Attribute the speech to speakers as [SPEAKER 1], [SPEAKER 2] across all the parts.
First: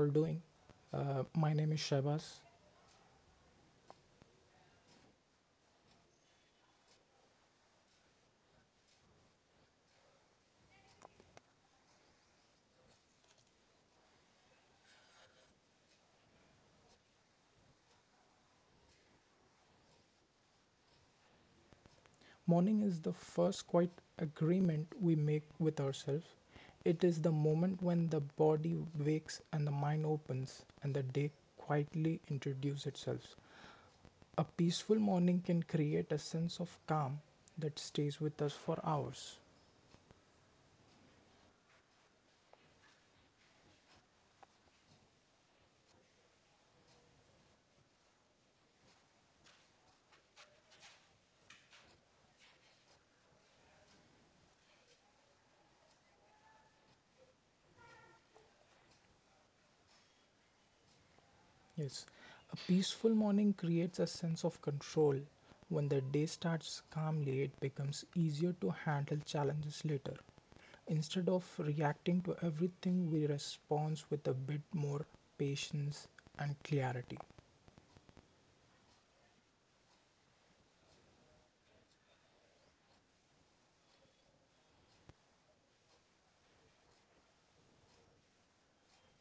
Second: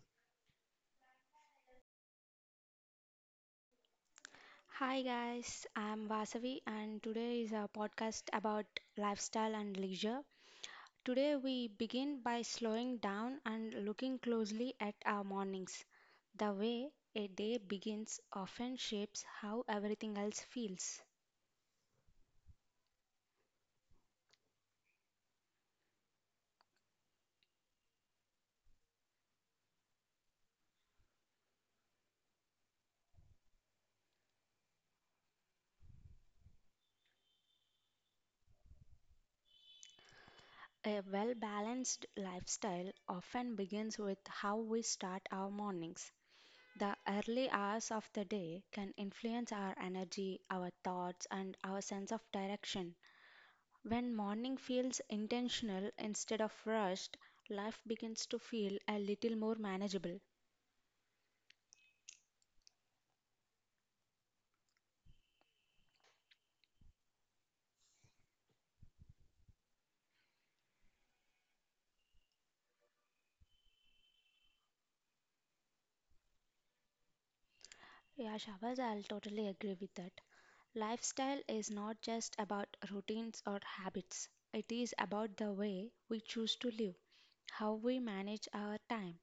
[SPEAKER 1] all doing? My name is Shabazz.
[SPEAKER 2] Hi guys, I'm Vasavi and today is our podcast about lifestyle and leisure. Today we begin by slowing down and looking closely at our mornings. The way a day begins often shapes how everything else feels.
[SPEAKER 1] Morning is the first quiet agreement we make with ourselves. It is the moment when the body wakes and the mind opens and the day quietly introduces itself. A peaceful morning can create a sense of calm that stays with us for hours.
[SPEAKER 2] A well balanced lifestyle often begins with how we start our mornings. The early hours of the day can influence our energy, our thoughts, and our sense of direction. When morning feels intentional instead of rushed, life begins to feel a little more manageable.
[SPEAKER 1] Yes, a peaceful morning creates a sense of control. When the day starts calmly, it becomes easier to handle challenges later. Instead of reacting to everything, we respond with a bit more patience and clarity.
[SPEAKER 2] Yeah, Shabaz, I'll totally agree with that. Lifestyle is not just about routines or habits, it is about the way we choose to live, how we manage our time,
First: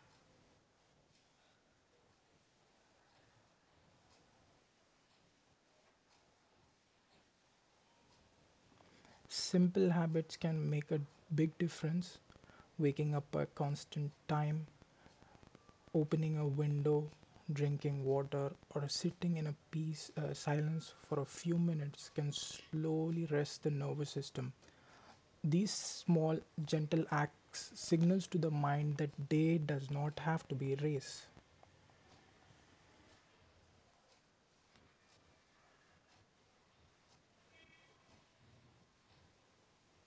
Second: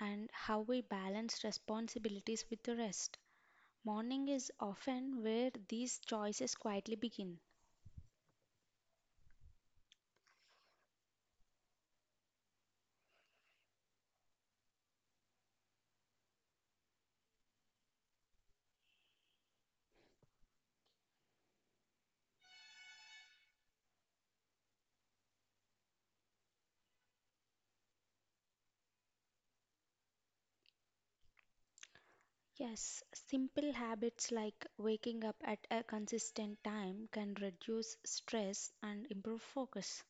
[SPEAKER 2] and how we balance responsibilities with the rest. Morning is often where these choices quietly begin.
[SPEAKER 1] Simple habits can make a big difference. Waking up at constant time, opening a window, drinking water, or sitting in a peace silence for a few minutes can slowly rest the nervous system. These small, gentle acts signals to the mind that day does not have to be a race.
[SPEAKER 2] Yes, simple habits like waking up at a consistent time can reduce stress and improve focus.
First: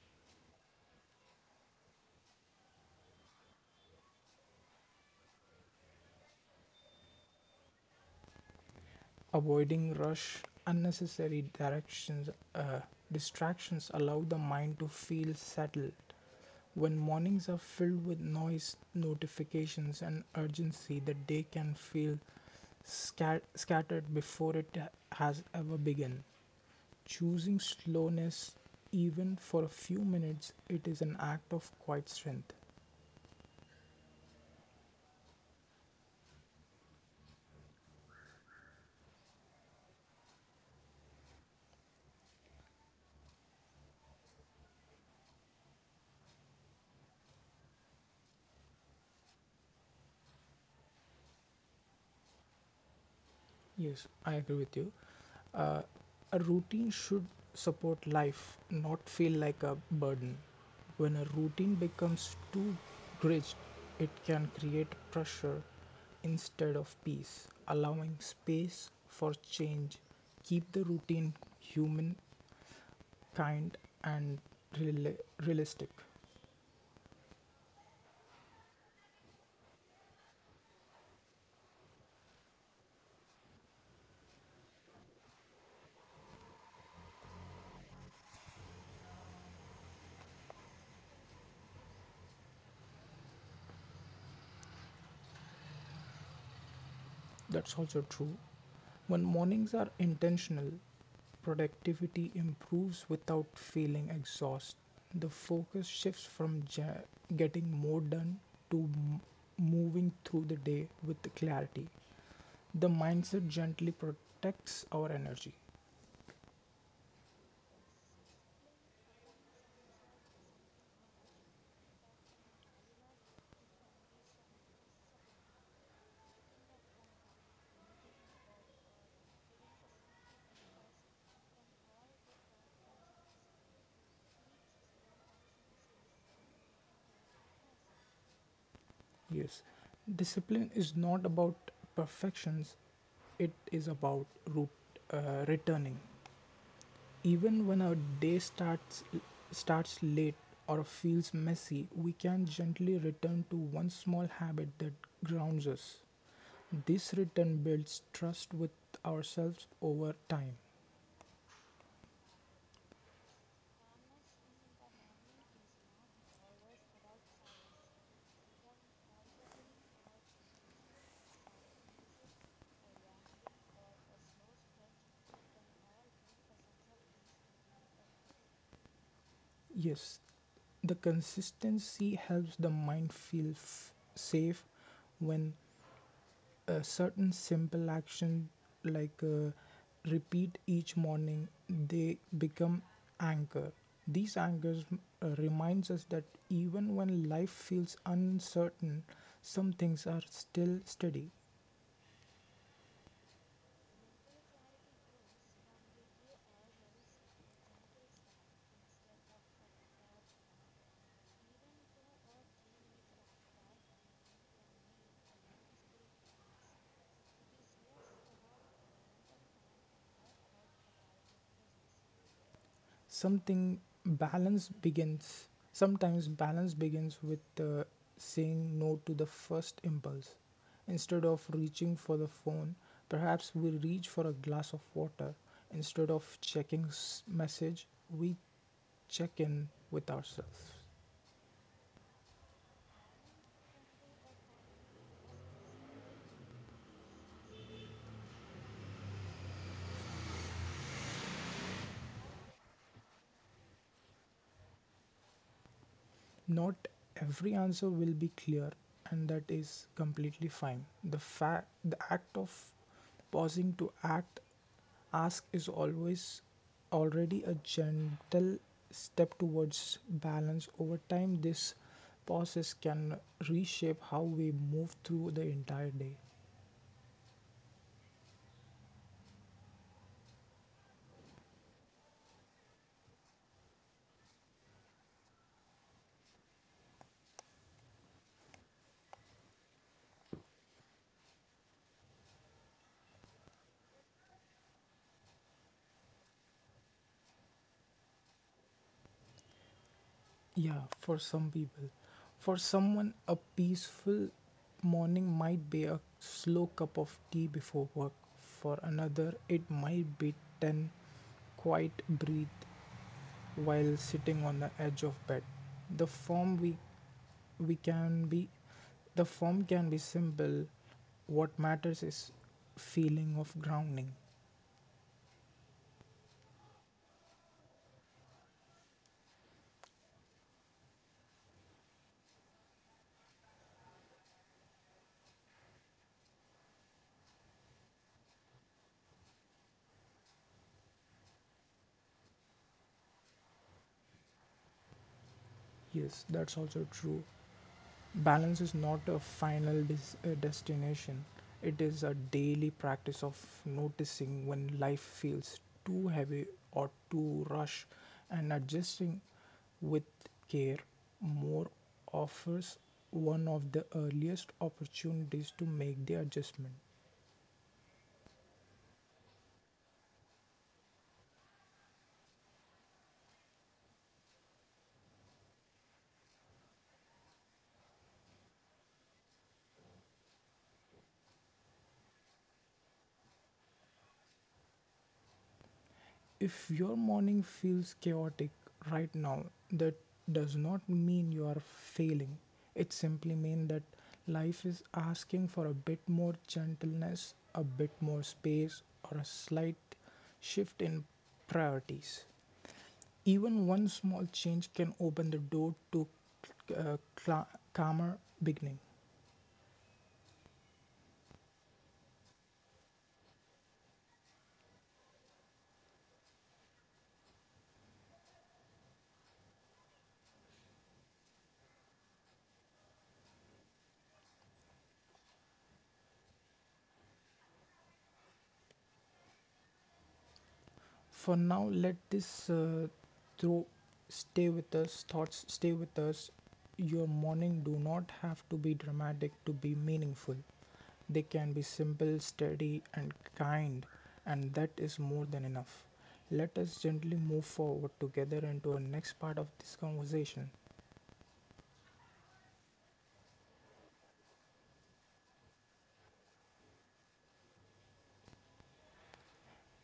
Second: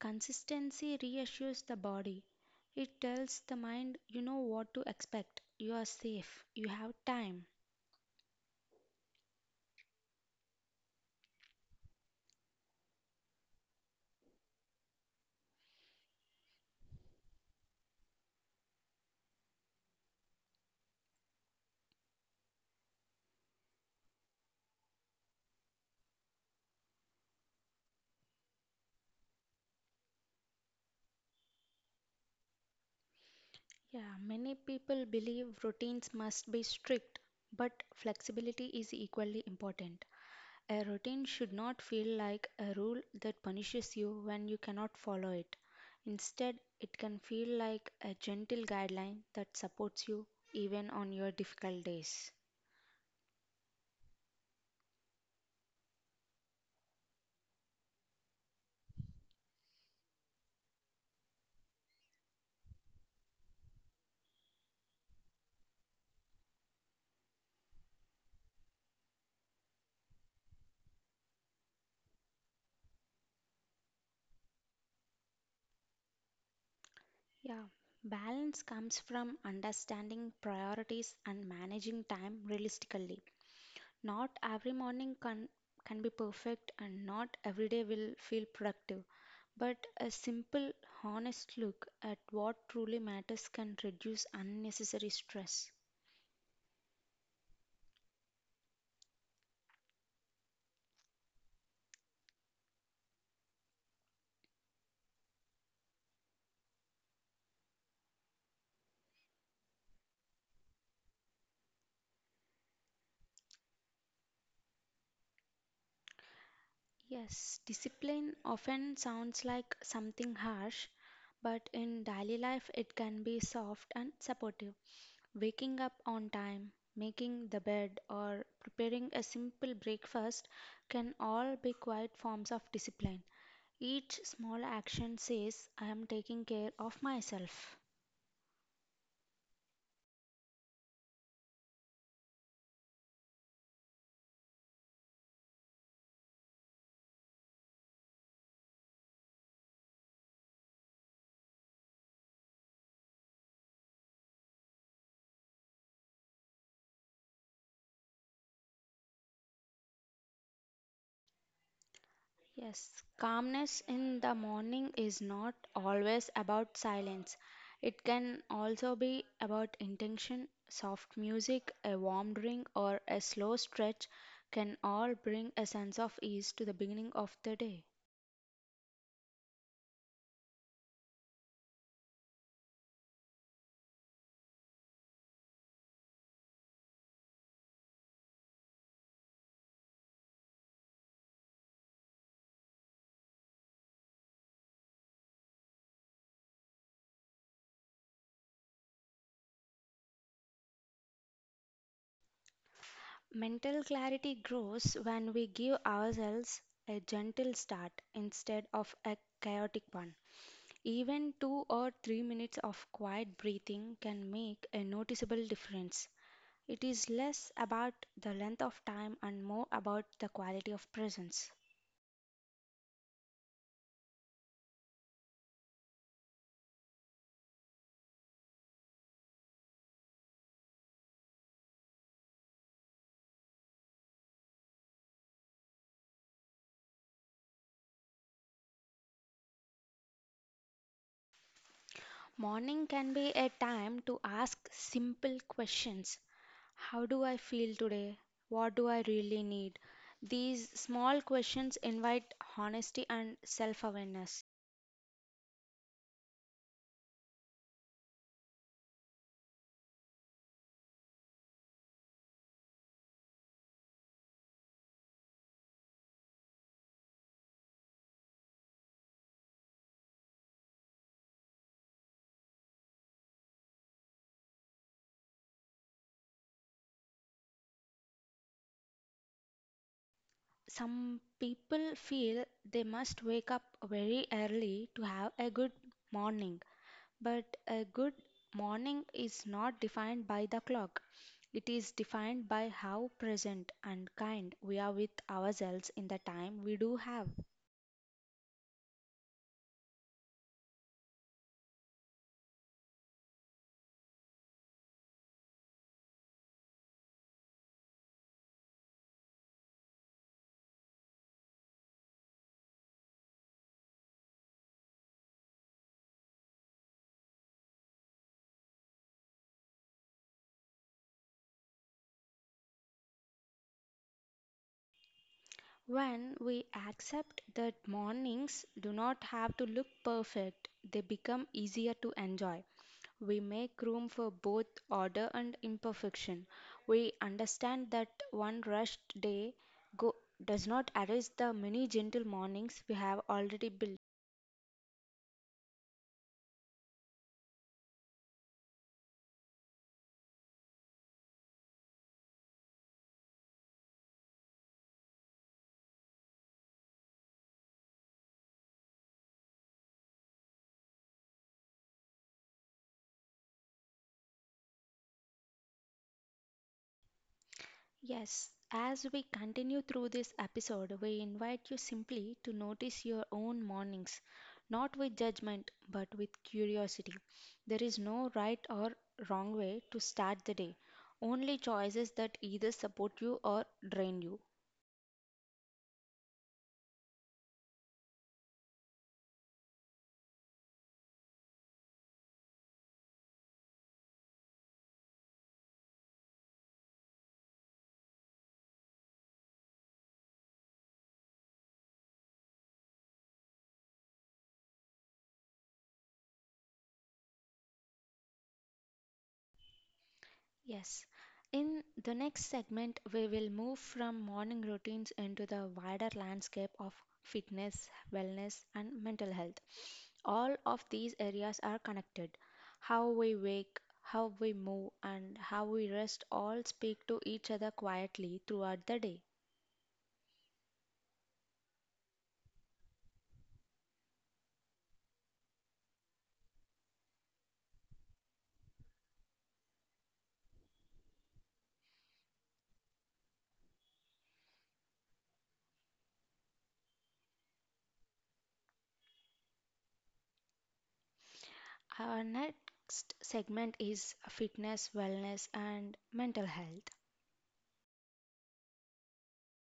[SPEAKER 2] Consistency reassures the body. It tells the mind you know what to expect, you are safe, you have time.
[SPEAKER 1] Avoiding rush, unnecessary directions, uh, distractions allow the mind to feel settled. When mornings are filled with noise, notifications, and urgency, the day can feel scattered before it has ever begun. Choosing slowness, even for a few minutes, it is an act of quiet strength.
[SPEAKER 2] Yeah, many people believe routines must be strict, but flexibility is equally important. A routine should not feel like a rule that punishes you when you cannot follow it. Instead, it can feel like a gentle guideline that supports you even on your difficult days.
[SPEAKER 1] Yes, I agree with you. Uh, a routine should support life, not feel like a burden. When a routine becomes too rigid, it can create pressure instead of peace, allowing space for change. Keep the routine human, kind, and reali- realistic.
[SPEAKER 2] Yeah, balance comes from understanding priorities and managing time realistically. Not every morning can be perfect, and not every day will feel productive. But a simple, honest look at what truly matters can reduce unnecessary stress.
[SPEAKER 1] That's also true. When mornings are intentional, productivity improves without feeling exhausted. The focus shifts from getting more done to moving through the day with clarity. The mindset gently protects our energy.
[SPEAKER 2] Yes, discipline often sounds like something harsh, but in daily life it can be soft and supportive. Waking up on time, making the bed, or preparing a simple breakfast can all be quiet forms of discipline. Each small action says, I am taking care of myself.
[SPEAKER 1] Yes, discipline is not about perfections, it is about root, returning. Even when our day starts late or feels messy, we can gently return to one small habit that grounds us. This return builds trust with ourselves over time.
[SPEAKER 2] Yes, calmness in the morning is not always about silence. It can also be about intention. Soft music, a warm drink, or a slow stretch can all bring a sense of ease to the beginning of the day.
[SPEAKER 1] Yes, the consistency helps the mind feel safe when a certain simple action like repeat each morning they become anchor. These anchors reminds us that even when life feels uncertain, some things are still steady.
[SPEAKER 2] Mental clarity grows when we give ourselves a gentle start instead of a chaotic one. Even 2 or 3 minutes of quiet breathing can make a noticeable difference. It is less about the length of time and more about the quality of presence.
[SPEAKER 1] Something balance begins sometimes balance begins with saying no to the first impulse instead of reaching for the phone, perhaps we reach for a glass of water instead of checking message, we check in with ourselves.
[SPEAKER 2] Morning can be a time to ask simple questions. How do I feel today? What do I really need? These small questions invite honesty and self awareness.
[SPEAKER 1] Not every answer will be clear, and that is completely fine. The fact the act of pausing to act ask is always already a gentle step towards balance. Over time, this process can reshape how we move through the entire day.
[SPEAKER 2] Some people feel they must wake up very early to have a good morning, but a good morning is not defined by the clock. It is defined by how present and kind we are with ourselves in the time we do have.
[SPEAKER 1] Yeah, for some people. For someone, a peaceful morning might be a slow cup of tea before work. For another, it might be 10 quiet breath while sitting on the edge of bed. The form we we can be the form can be simple. What matters is feeling of grounding.
[SPEAKER 2] When we accept that mornings do not have to look perfect, they become easier to enjoy. We make room for both order and imperfection. We understand that one rushed go, does not erase the many gentle mornings we have already built.
[SPEAKER 1] Yes, that's also true. Balance is not a final destination. It is a daily practice of noticing when life feels too heavy or too rush, and adjusting with care. More offers one of the earliest opportunities to make the adjustment.
[SPEAKER 2] Yes, as we continue through this episode, we invite you simply to notice your own mornings, not with judgment, but with curiosity. There is no right or wrong way to start the day, only choices that either support you or drain you.
[SPEAKER 1] If your morning feels chaotic right now, that does not mean you are failing. It simply means that life is asking for a bit more gentleness, a bit more space, or a slight shift in priorities. Even one small change can open the door to a calmer beginning.
[SPEAKER 2] Yes. In the next segment, we will move from morning routines into the wider landscape of fitness, wellness, and mental health. All of these areas are connected. How we wake, how we move, and how we rest all speak to each other quietly throughout the day.
[SPEAKER 1] For now, let this through stay with us, thoughts stay with us. Your morning do not have to be dramatic to be meaningful. They can be simple, steady, and kind, and that is more than enough. Let us gently move forward together into our next part of this conversation.
[SPEAKER 2] Our next segment is fitness, wellness, and mental health.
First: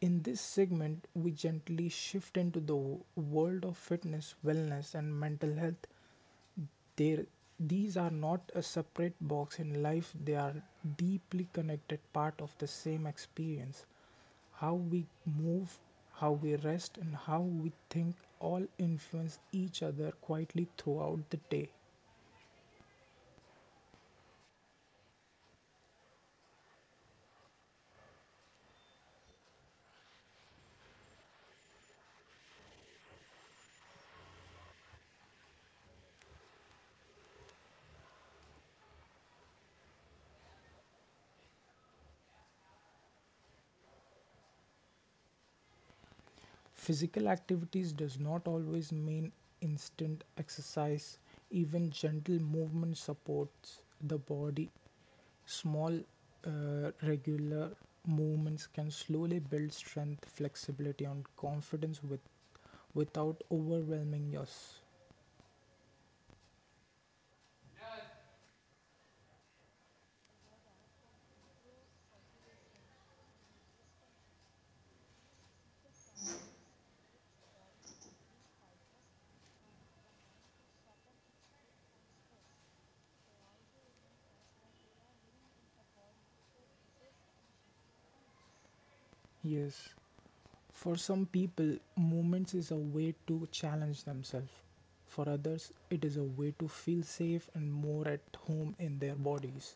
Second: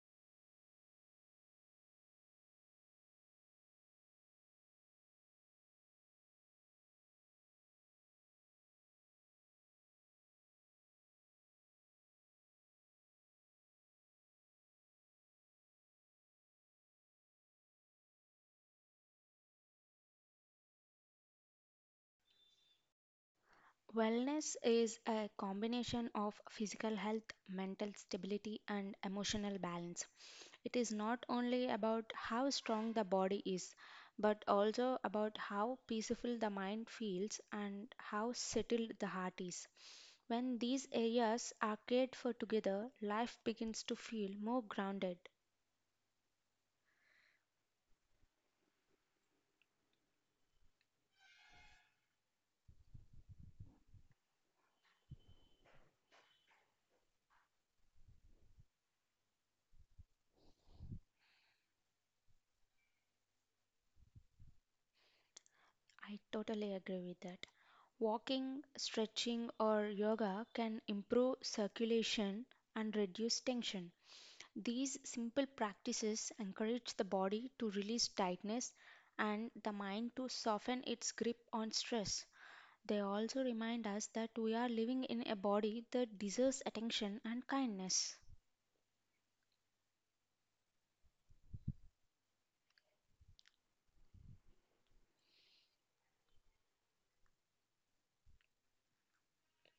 [SPEAKER 1] In this segment, we gently shift into the world of fitness, wellness, and mental health. There, these are not a separate box in life, they are deeply connected part of the same experience. How we move, how we rest, and how we think all influence each other quietly throughout the day.
[SPEAKER 2] Wellness is a combination of physical health, mental stability, and emotional balance. It is not only about how strong the body is, but also about how peaceful the mind feels and how settled the heart is. When these areas are cared for together, life begins to feel more grounded.
[SPEAKER 1] Physical activities does not always mean instant exercise. Even gentle movement supports the body. Small, regular movements can slowly build strength, flexibility, and confidence without overwhelming yours.
[SPEAKER 2] I totally agree with that. Walking, stretching, or yoga can improve circulation and reduce tension. These simple practices encourage the body to release tightness and the mind to soften its grip on stress. They also remind us that we are living in a body that deserves attention and kindness.
[SPEAKER 1] Yes. For some people, movements is a way to challenge themselves. For others, it is a way to feel safe and more at home in their bodies.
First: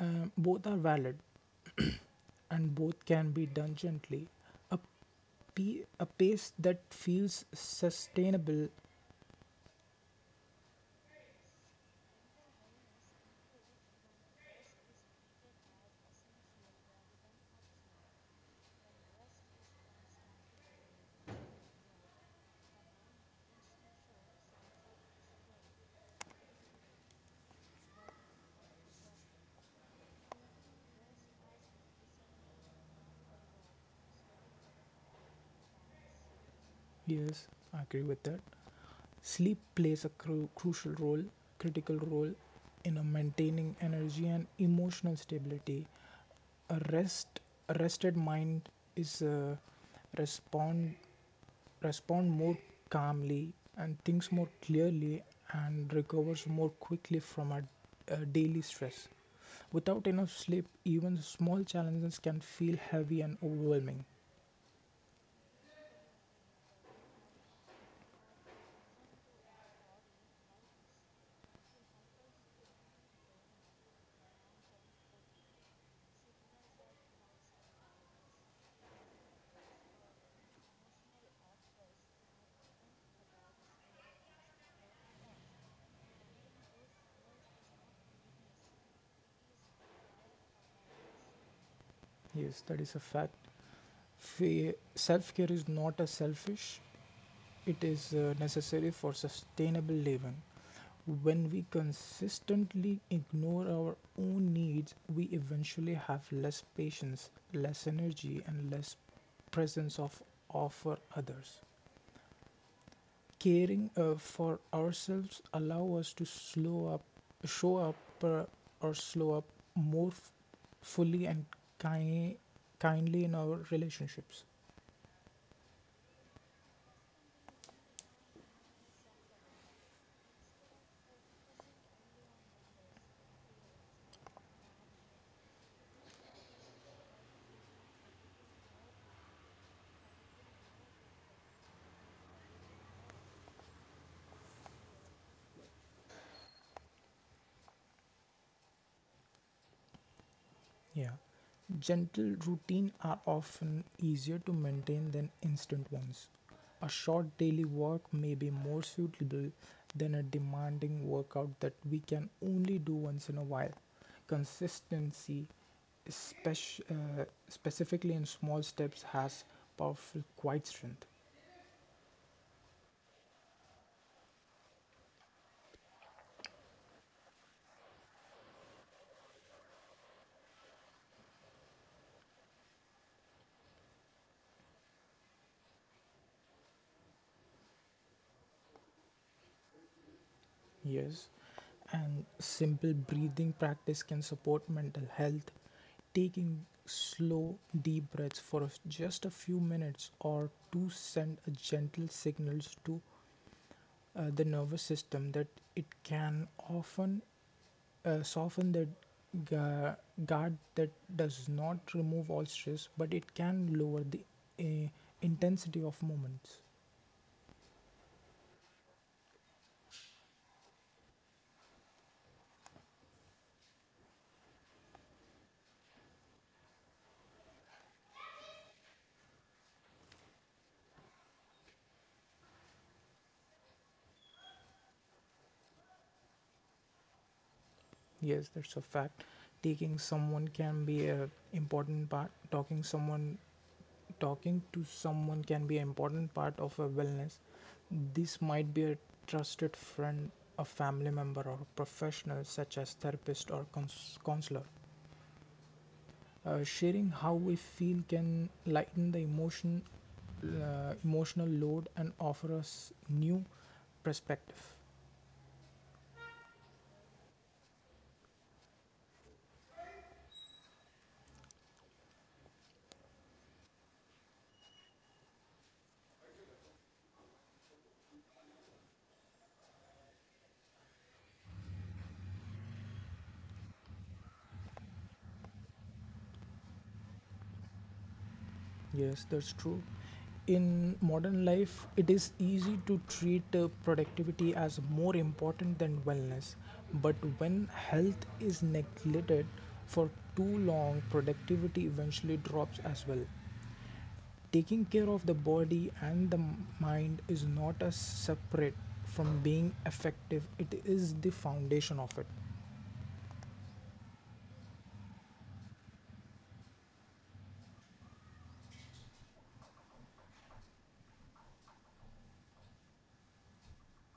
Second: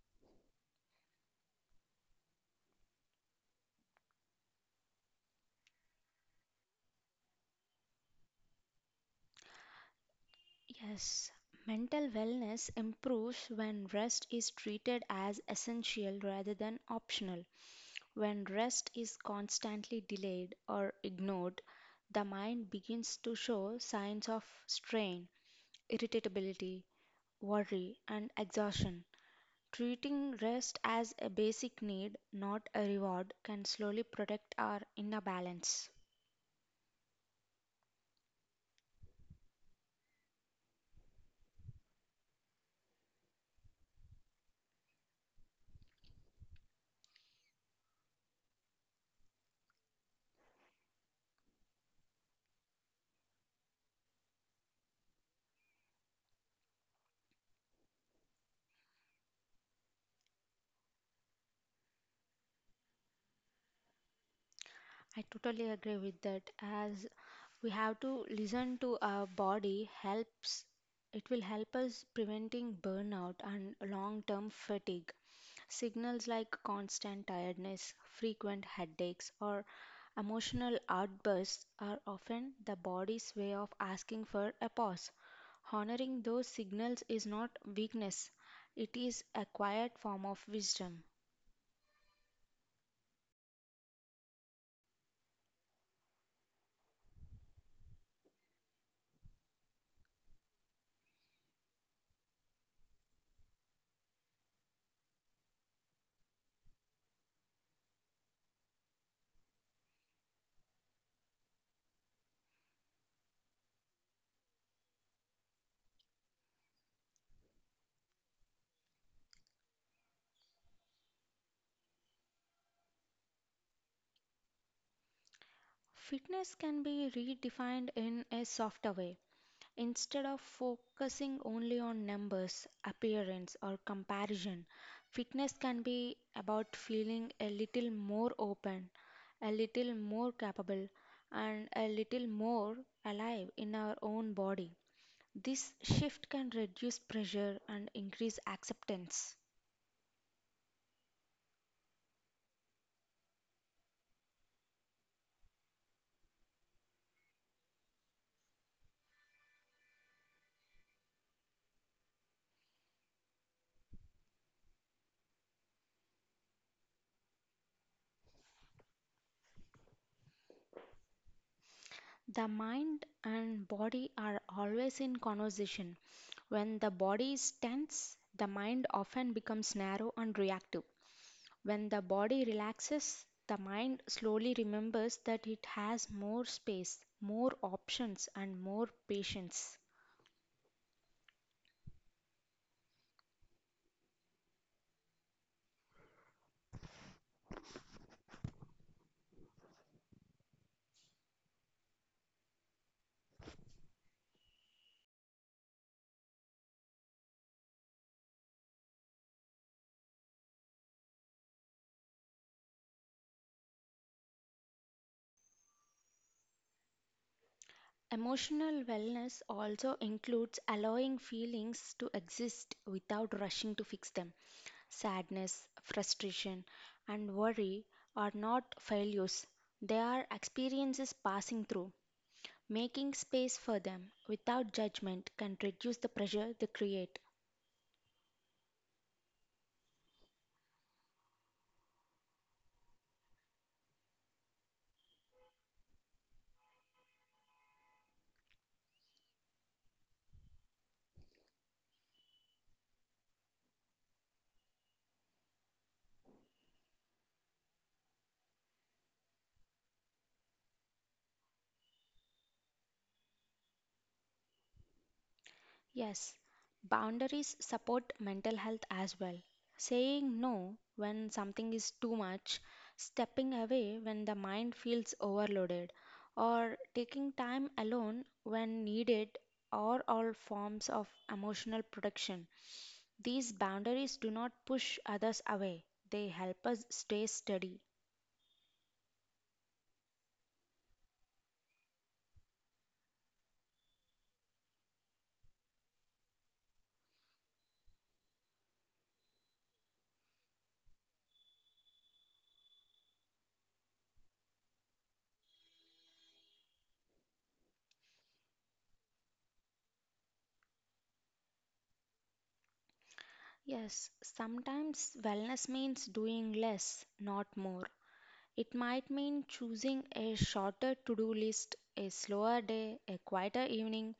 [SPEAKER 1] Both are valid and both can be done gently. A, a pace that feels sustainable.
[SPEAKER 2] Yes, mental wellness improves when rest is treated as essential rather than optional. When rest is constantly delayed or ignored, the mind begins to show signs of strain, irritability, worry, and exhaustion. Treating rest as a basic need, not a reward, can slowly protect our inner balance.
[SPEAKER 1] Yes, I agree with that. Sleep plays a critical role in maintaining energy and emotional stability. A rest, a rested mind is respond respond more calmly and thinks more clearly and recovers more quickly from a daily stress. Without enough sleep, even small challenges can feel heavy and overwhelming.
[SPEAKER 2] I totally agree with that. As we have to listen to our body, helps it will help us preventing burnout and long-term fatigue. Signals like constant tiredness, frequent headaches, or emotional outbursts are often the body's way of asking for a pause. Honoring those signals is not weakness, it is a quiet form of wisdom.
[SPEAKER 1] Yes, that is a fact. Self care is not a selfish. It is necessary for sustainable living. When we consistently ignore our own needs, we eventually have less patience, less energy, and less presence of offer others. Caring for ourselves allow us to show up, uh, or slow up more fully and ki- kindly in our relationships.
[SPEAKER 2] Fitness can be redefined in a softer way. Instead of focusing only on numbers, appearance, or comparison, fitness can be about feeling a little more open, a little more capable, and a little more alive in our own body. This shift can reduce pressure and increase acceptance.
[SPEAKER 1] Yeah. Gentle routines are often easier to maintain than instant ones. A short daily walk may be more suitable than a demanding workout that we can only do once in a while. Consistency, especially, specifically in small steps, has powerful quiet strength.
[SPEAKER 2] The mind and body are always in conversation. When the body is tense, the mind often becomes narrow and reactive. When the body relaxes, the mind slowly remembers that it has more space, more options, and more patience.
[SPEAKER 1] Yes, and simple breathing practice can support mental health. Taking slow, deep breaths for just a few minutes or to send a gentle signals to the nervous system that it can often soften the gu- guard that does not remove all stress, but it can lower the uh, intensity of moments.
[SPEAKER 2] Emotional wellness also includes allowing feelings to exist without rushing to fix them. Sadness, frustration, and worry are not failures, they are experiences passing through. Making space for them without judgment can reduce the pressure they create.
[SPEAKER 1] Yes, that's a fact. Taking someone can be a important part. Talking someone, talking to someone can be an important part of a wellness. This might be a trusted friend, a family member, or a professional such as therapist or counselor. Sharing how we feel can lighten emotional load, and offer us new perspective.
[SPEAKER 2] Yes, boundaries support mental health as well. Saying no when something is too much, stepping away when the mind feels overloaded, or taking time alone when needed are all forms of emotional protection. These boundaries do not push others away, they help us stay steady.
[SPEAKER 1] Yes, that's true. In modern life, it is easy to treat productivity as more important than wellness. But when health is neglected for too long, productivity eventually drops as well. Taking care of the body and the mind is not as separate from being effective, it is the foundation of it.
[SPEAKER 2] Yes, sometimes wellness means doing less, not more. It might mean choosing a shorter to do list, a slower day, a quieter evening.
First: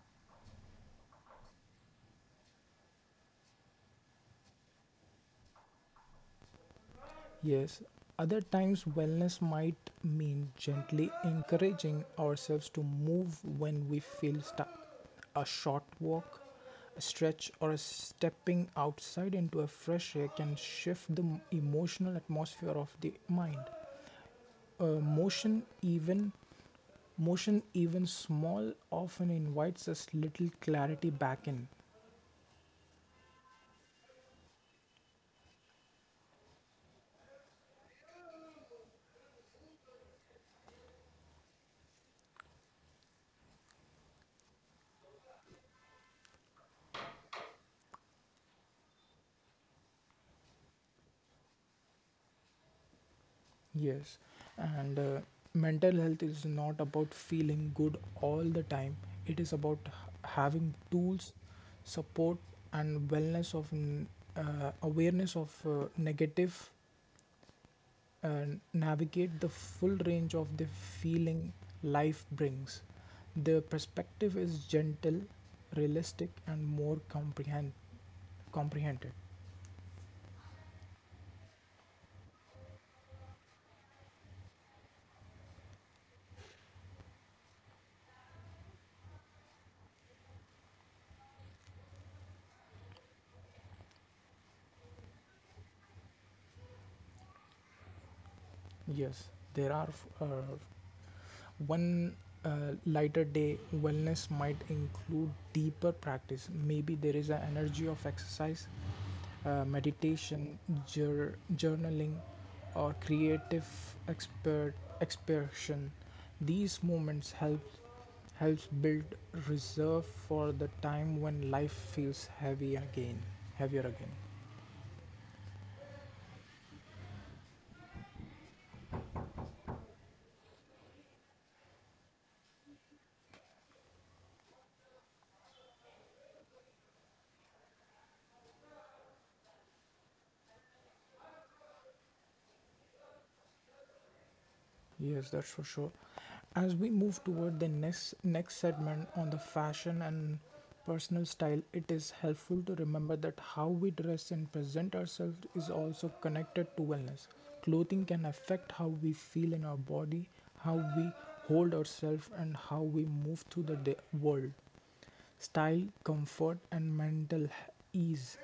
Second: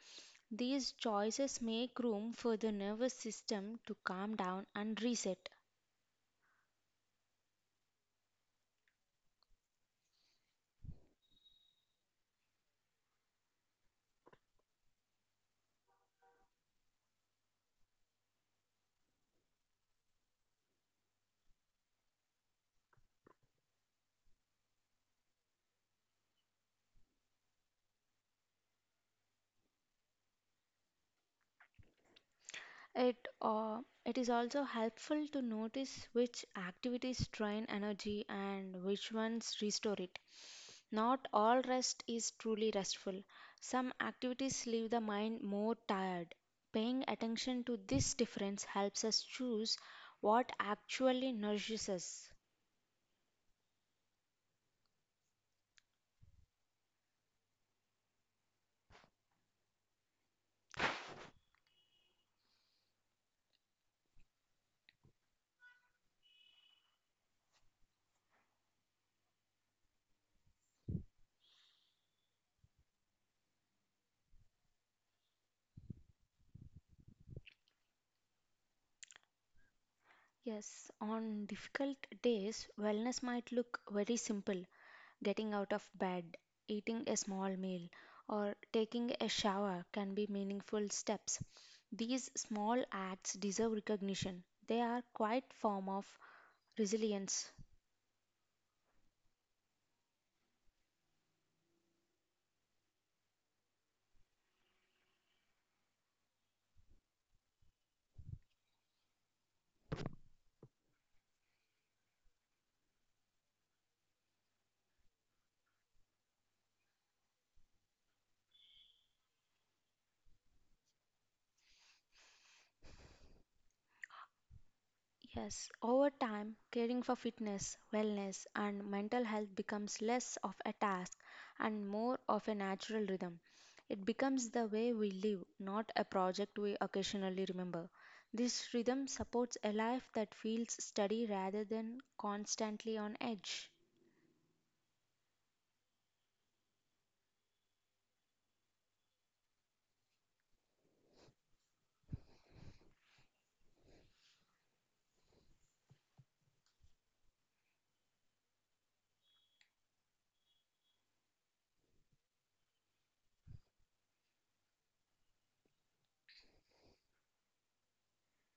[SPEAKER 2] These choices make room for the nervous system to calm down and reset.
[SPEAKER 1] Yes, other times wellness might mean gently encouraging ourselves to move when we feel stuck. A short walk, a stretch, or a stepping outside into a fresh air can shift the emotional atmosphere of the mind. Uh, motion, even motion, even small, often invites us little clarity back in.
[SPEAKER 2] It is also helpful to notice which activities drain energy and which ones restore it. Not all rest is truly restful. Some activities leave the mind more tired. Paying attention to this difference helps us choose what actually nourishes us.
[SPEAKER 1] Yes, and mental health is not about feeling good all the time. It is about having tools, support, and wellness of n- awareness of negative, uh, navigate the full range of the feeling life brings. The perspective is gentle, realistic, and more comprehended.
[SPEAKER 2] Yes, on difficult days, wellness might look very simple. Getting out of bed, eating a small meal, or taking a shower can be meaningful steps. These small acts deserve recognition. They are quite form of resilience.
[SPEAKER 1] Yes, there are f- uh, one lighter day wellness might include deeper practice. Maybe there is an energy of exercise, meditation, journaling, or creative expert expression. These moments helps build reserve for the time when life feels heavier again.
[SPEAKER 2] Yes, over time, caring for fitness, wellness, and mental health becomes less of a task and more of a natural rhythm. It becomes the way we live, not a project we occasionally remember. This rhythm supports a life that feels steady rather than constantly on edge.
[SPEAKER 1] Yes, that's for sure. As we move toward the next segment on the fashion and personal style, it is helpful to remember that how we dress and present ourselves is also connected to wellness. Clothing can affect how we feel in our body, how we hold ourselves, and how we move through the world. Style, comfort, and mental ease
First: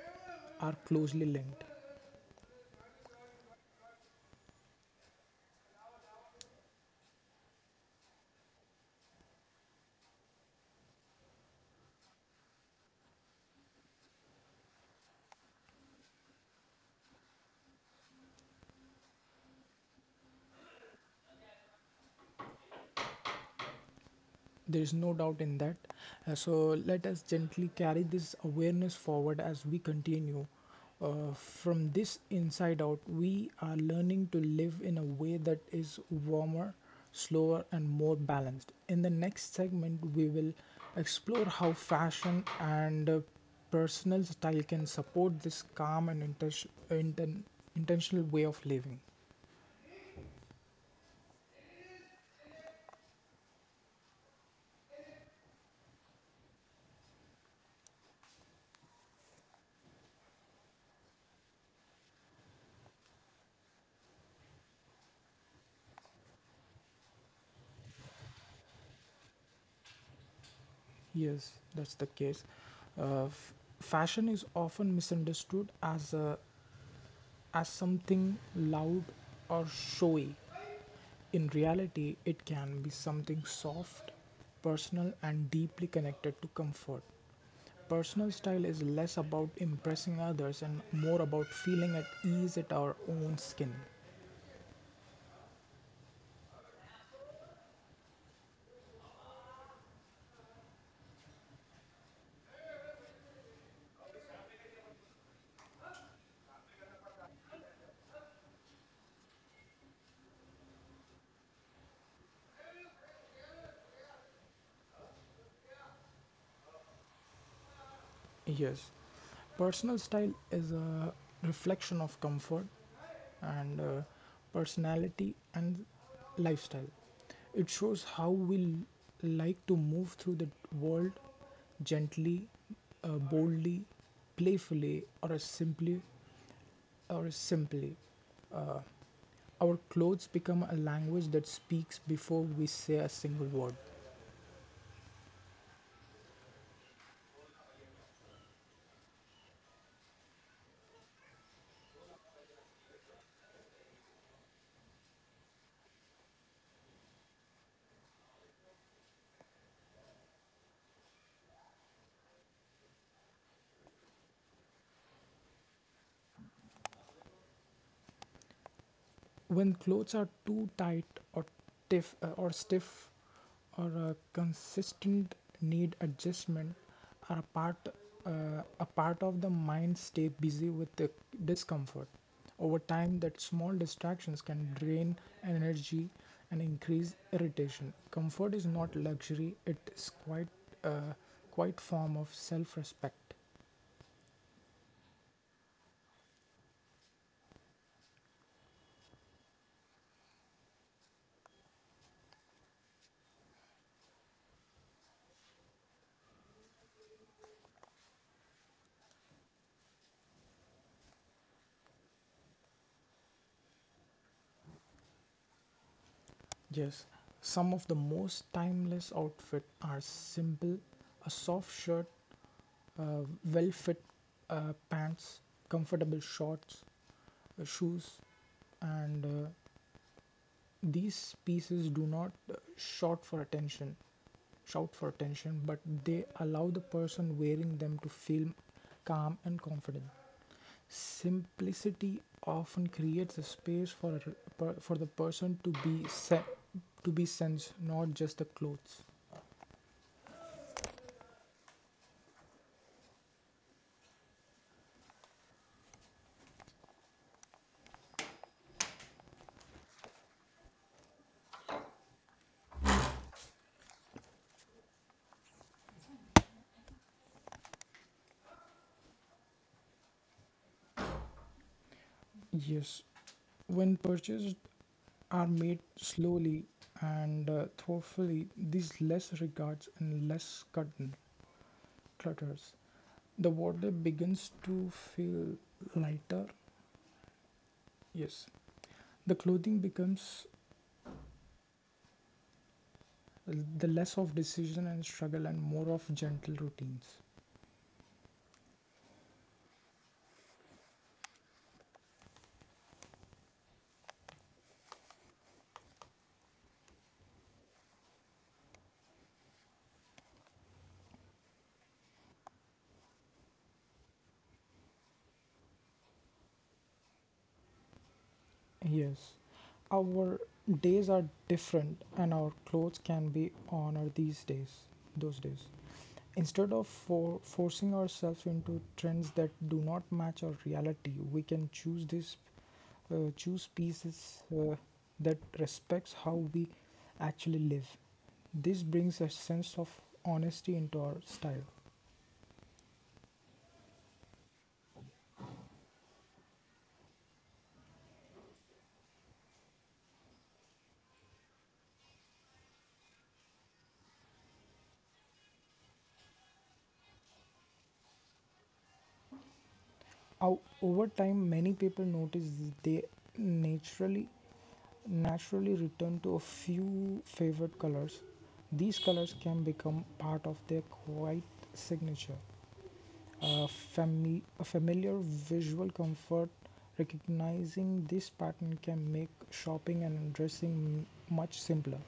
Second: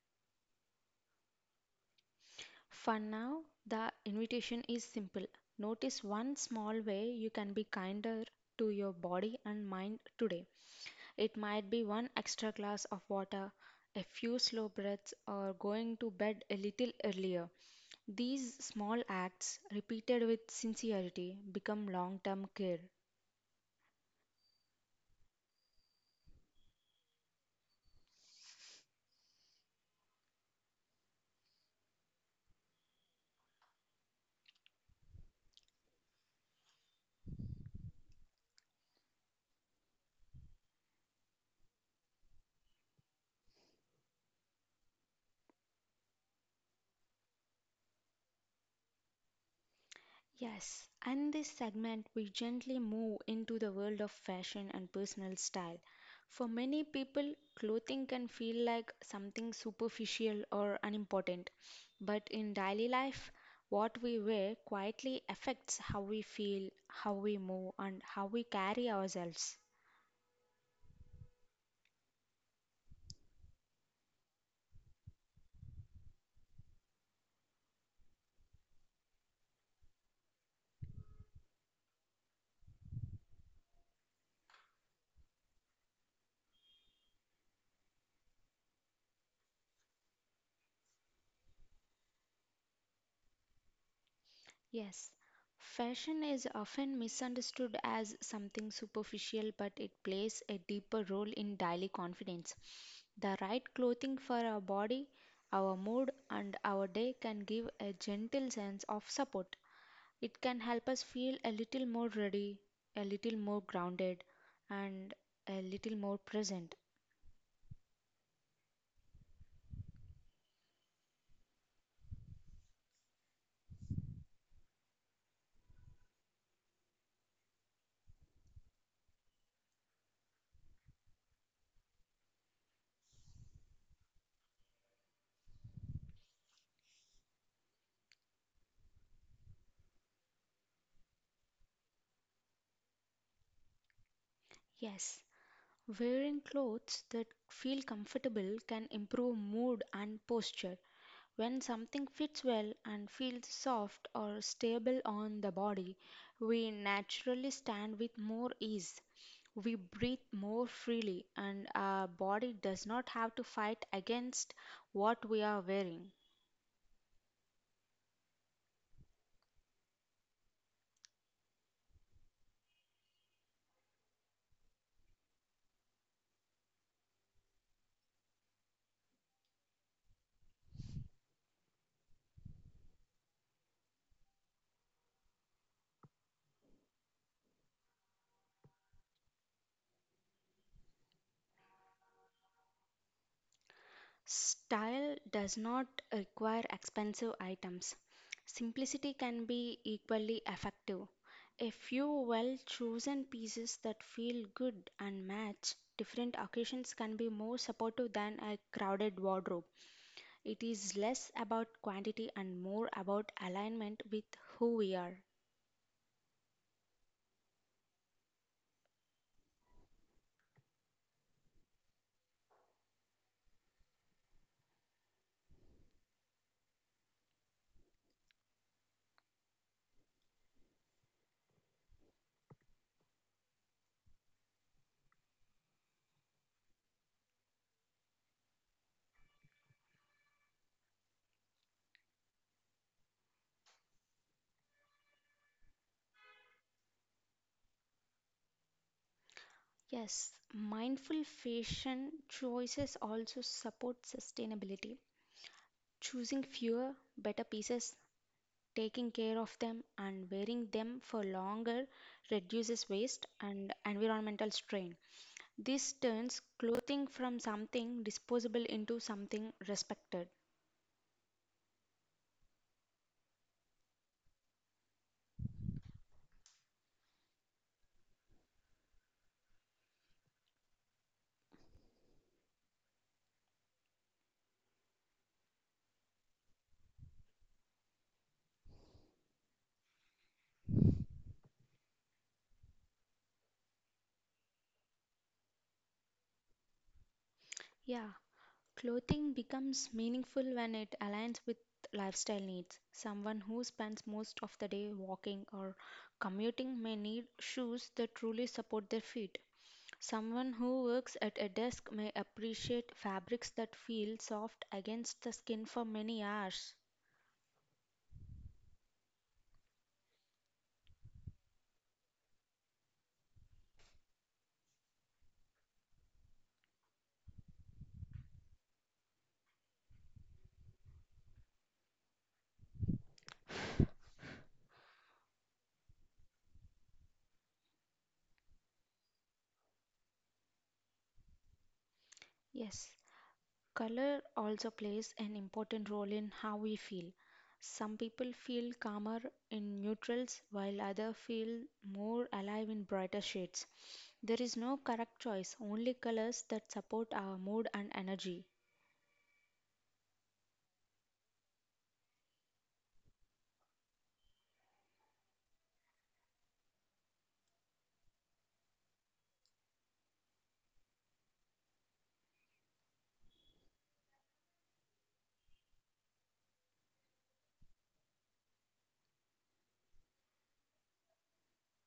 [SPEAKER 1] are closely linked.
[SPEAKER 2] For now, the invitation is simple. Notice one small way you can be kinder to your body and mind today. It might be one extra glass of water, a few slow breaths, or going to bed a little earlier. These small acts, repeated with sincerity, become long term care.
[SPEAKER 1] There is no doubt in that. So let us gently carry this awareness forward as we continue. From this inside out, we are learning to live in a way that is warmer, slower, and more balanced. In the next segment, we will explore how fashion and personal style can support this calm and intentional way of living.
[SPEAKER 2] Yes, and this segment we gently move into the world of fashion and personal style. For many people, clothing can feel like something superficial or unimportant, but in daily life, what we wear quietly affects how we feel, how we move, and how we carry ourselves.
[SPEAKER 1] Yes, that's the case. Uh, f- Fashion is often misunderstood as as something loud or showy. In reality, it can be something soft, personal, and deeply connected to comfort. Personal style is less about impressing others and more about feeling at ease at our own skin.
[SPEAKER 2] Yes, fashion is often misunderstood as something superficial, but it plays a deeper role in daily confidence. The right clothing for our body, our mood, and our day can give a gentle sense of support. It can help us feel a little more ready, a little more grounded, and a little more present.
[SPEAKER 1] Yes, personal style is a reflection of comfort and personality and lifestyle. It shows how we like to move through the world gently, boldly, playfully, or simply. Uh, our clothes become a language that speaks before we say a single word.
[SPEAKER 2] Yes, wearing clothes that feel comfortable can improve mood and posture. When something fits well and feels soft or stable on the body, we naturally stand with more ease. We breathe more freely, and our body does not have to fight against what we are wearing.
[SPEAKER 1] When clothes are too tight or stiff or a consistent need adjustment are a part of the mind stay busy with the discomfort. Over time that small distractions can drain energy and increase irritation. Comfort is not luxury, it is uh, quite form of self-respect.
[SPEAKER 2] Style does not require expensive items. Simplicity can be equally effective. A few well chosen pieces that feel good and match different occasions can be more supportive than a crowded wardrobe. It is less about quantity and more about alignment with who we are.
[SPEAKER 1] Yes, some of the most timeless outfit are simple: a soft shirt, uh, well fit pants, comfortable shorts, shoes, and these pieces do not shout for attention, but they allow the person wearing them to feel calm and confident. Simplicity often creates a space for a for the person to be to be sensed, not just the clothes.
[SPEAKER 2] Yes, mindful fashion choices also support sustainability. Choosing fewer, better pieces taking care of them and wearing them for longer reduces waste and environmental strain. This turns clothing from something disposable into something respected.
[SPEAKER 1] Yes, when purchases are made slowly and thoughtfully, these less regards and less cut- clutters. The water begins to feel lighter. Yes. The clothing becomes the less of decision and struggle and more of gentle routines.
[SPEAKER 2] Yeah, clothing becomes meaningful when it aligns with lifestyle needs. Someone who spends most of the day walking or commuting may need shoes that truly support their feet. Someone who works at a desk may appreciate fabrics that feel soft against the skin for many hours.
[SPEAKER 1] Yes, our days are different, and our clothes can be those days. Instead of forcing ourselves into trends that do not match our reality, we can choose pieces that respects how we actually live. This brings a sense of honesty into our style.
[SPEAKER 2] Yes, color also plays an important role in how we feel. Some people feel calmer in neutrals, while others feel more alive in brighter shades. There is no correct choice, only colors that support our mood and energy.
[SPEAKER 1] How over time, many people notice they naturally naturally return to a few favorite colors. These colors can become part of their quiet signature. A, a familiar visual comfort, recognizing this pattern can make shopping and dressing much simpler.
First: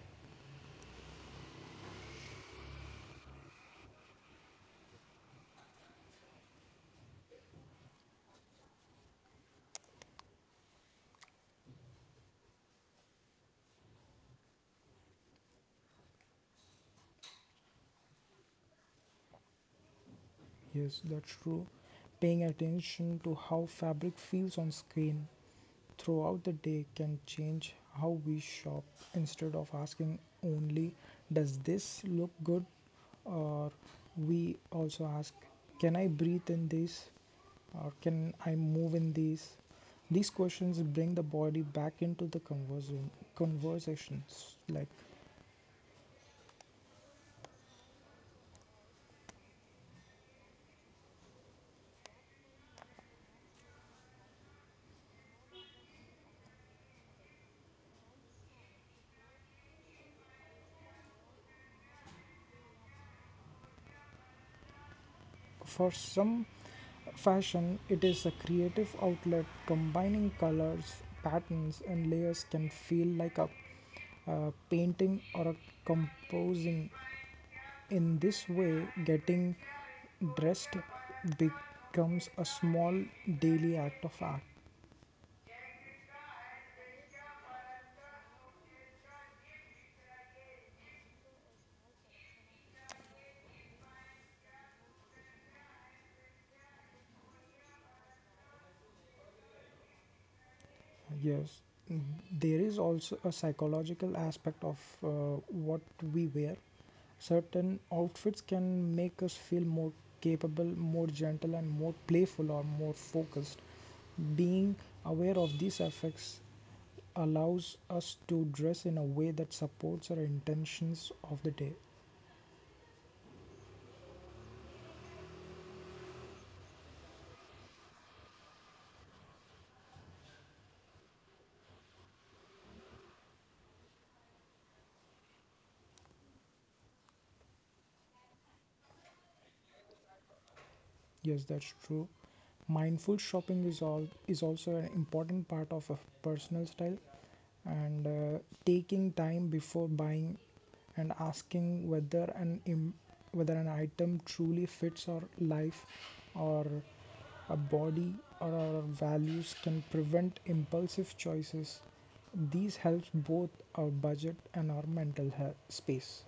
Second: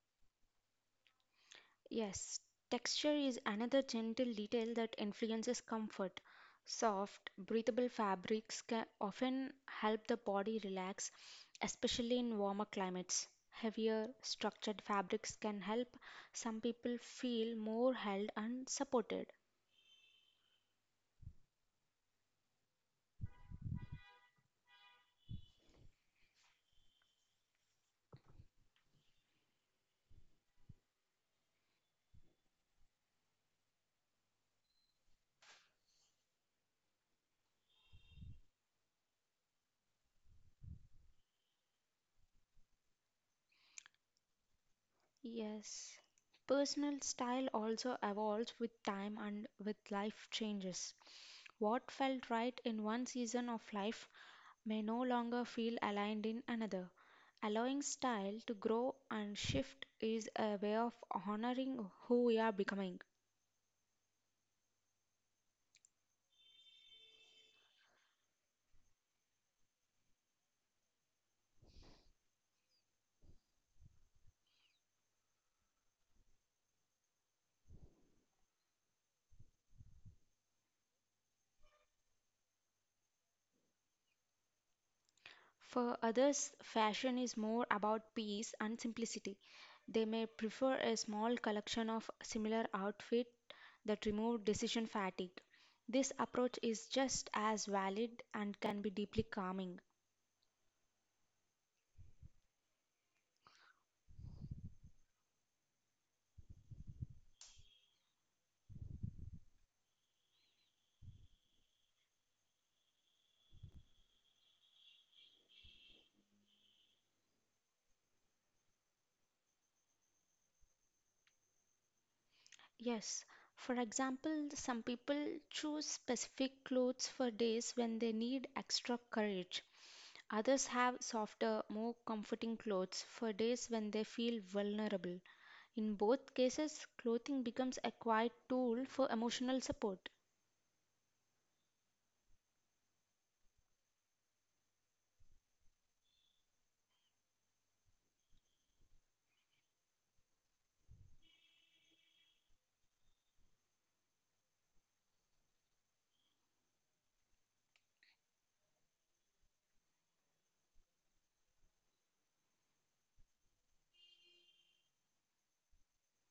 [SPEAKER 2] Yes, texture is another gentle detail that influences comfort. Soft, breathable fabrics can often help the body relax, especially in warmer climates. Heavier, structured fabrics can help some people feel more held and supported.
[SPEAKER 1] Yes, that's true, paying attention to how fabric feels on skin throughout the day can change how we shop. Instead of asking only, does this look good, or we also ask, can I breathe in this or can I move in these? These questions bring the body back into the conversion conversations like.
[SPEAKER 2] Yes. Personal style also evolves with time and with life changes. What felt right in one season of life may no longer feel aligned in another. Allowing style to grow and shift is a way of honoring who we are becoming.
[SPEAKER 1] For some, fashion it is a creative outlet. Combining colors, patterns, and layers can feel like painting or a composing. In this way, getting dressed becomes a small daily act of art.
[SPEAKER 2] For others, fashion is more about peace and simplicity. They may prefer a small collection of similar outfit that remove decision fatigue. This approach is just as valid and can be deeply calming.
[SPEAKER 1] Yes, there is also a psychological aspect of what we wear. Certain outfits can make us feel more capable, more gentle, and more playful or more focused. Being aware of these effects allows us to dress in a way that supports our intentions of the day.
[SPEAKER 2] Yes, for example, some people choose specific clothes for days when they need extra courage. Others have softer, more comforting clothes for days when they feel vulnerable. In both cases, clothing becomes a quiet tool for emotional support.
[SPEAKER 1] Yes, that's true. Mindful shopping is also an important part of a personal style, and taking time before buying and asking whether an item truly fits our life or a body or our values can prevent impulsive choices. These helps both our budget and our mental health space.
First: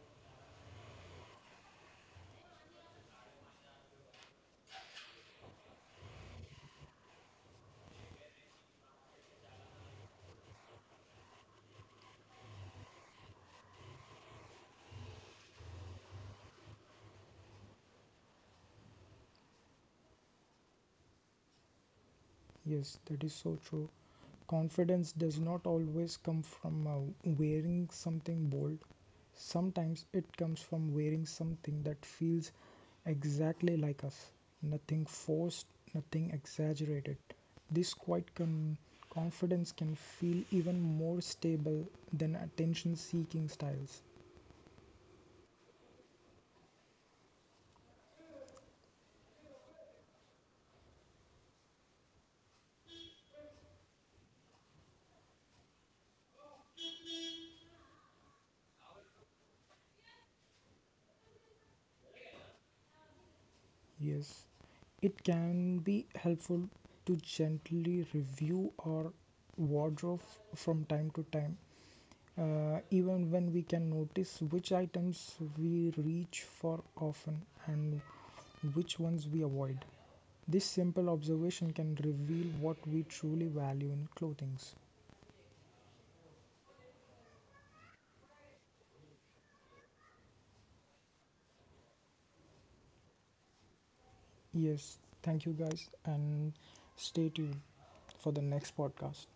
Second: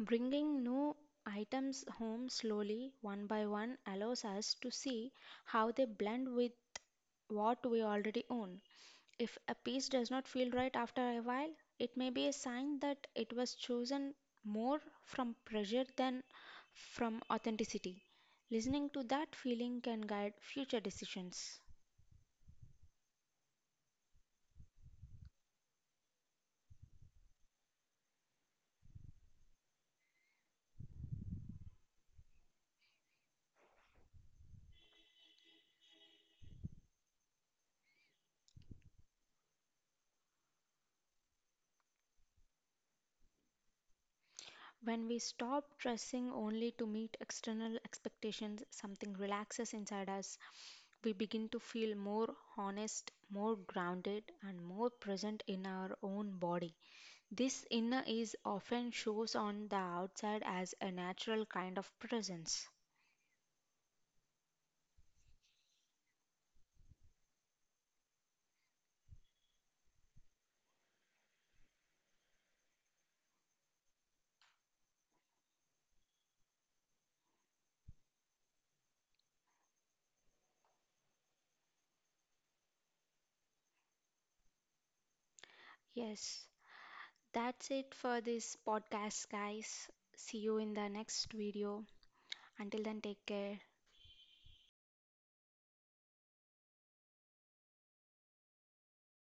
[SPEAKER 2] Bringing new items home slowly, one by one, allows us to see how they blend with what we already own. If a piece does not feel right after a while, it may be a sign that it was chosen more from pressure than from authenticity. Listening to that feeling can guide future decisions.
[SPEAKER 1] Yes, that is so true. Confidence does not always come from wearing something bold. Sometimes it comes from wearing something that feels exactly like us. Nothing forced, nothing exaggerated. This quiet confidence can feel even more stable than attention seeking styles.
[SPEAKER 2] When we stop dressing only to meet external expectations, something relaxes inside us. We begin to feel more honest, more grounded, and more present in our own body. This inner is often shows on the outside as a natural kind of presence.
[SPEAKER 1] Yes, it can be helpful to gently review our wardrobe from time to time, even when we can notice which items we reach for often and which ones we avoid. This simple observation can reveal what we truly value in clothing.
[SPEAKER 2] Yes, that's it for this podcast, guys. See you in the next video. Until then, take care.
[SPEAKER 1] Yes, thank you guys, and stay tuned for the next podcast.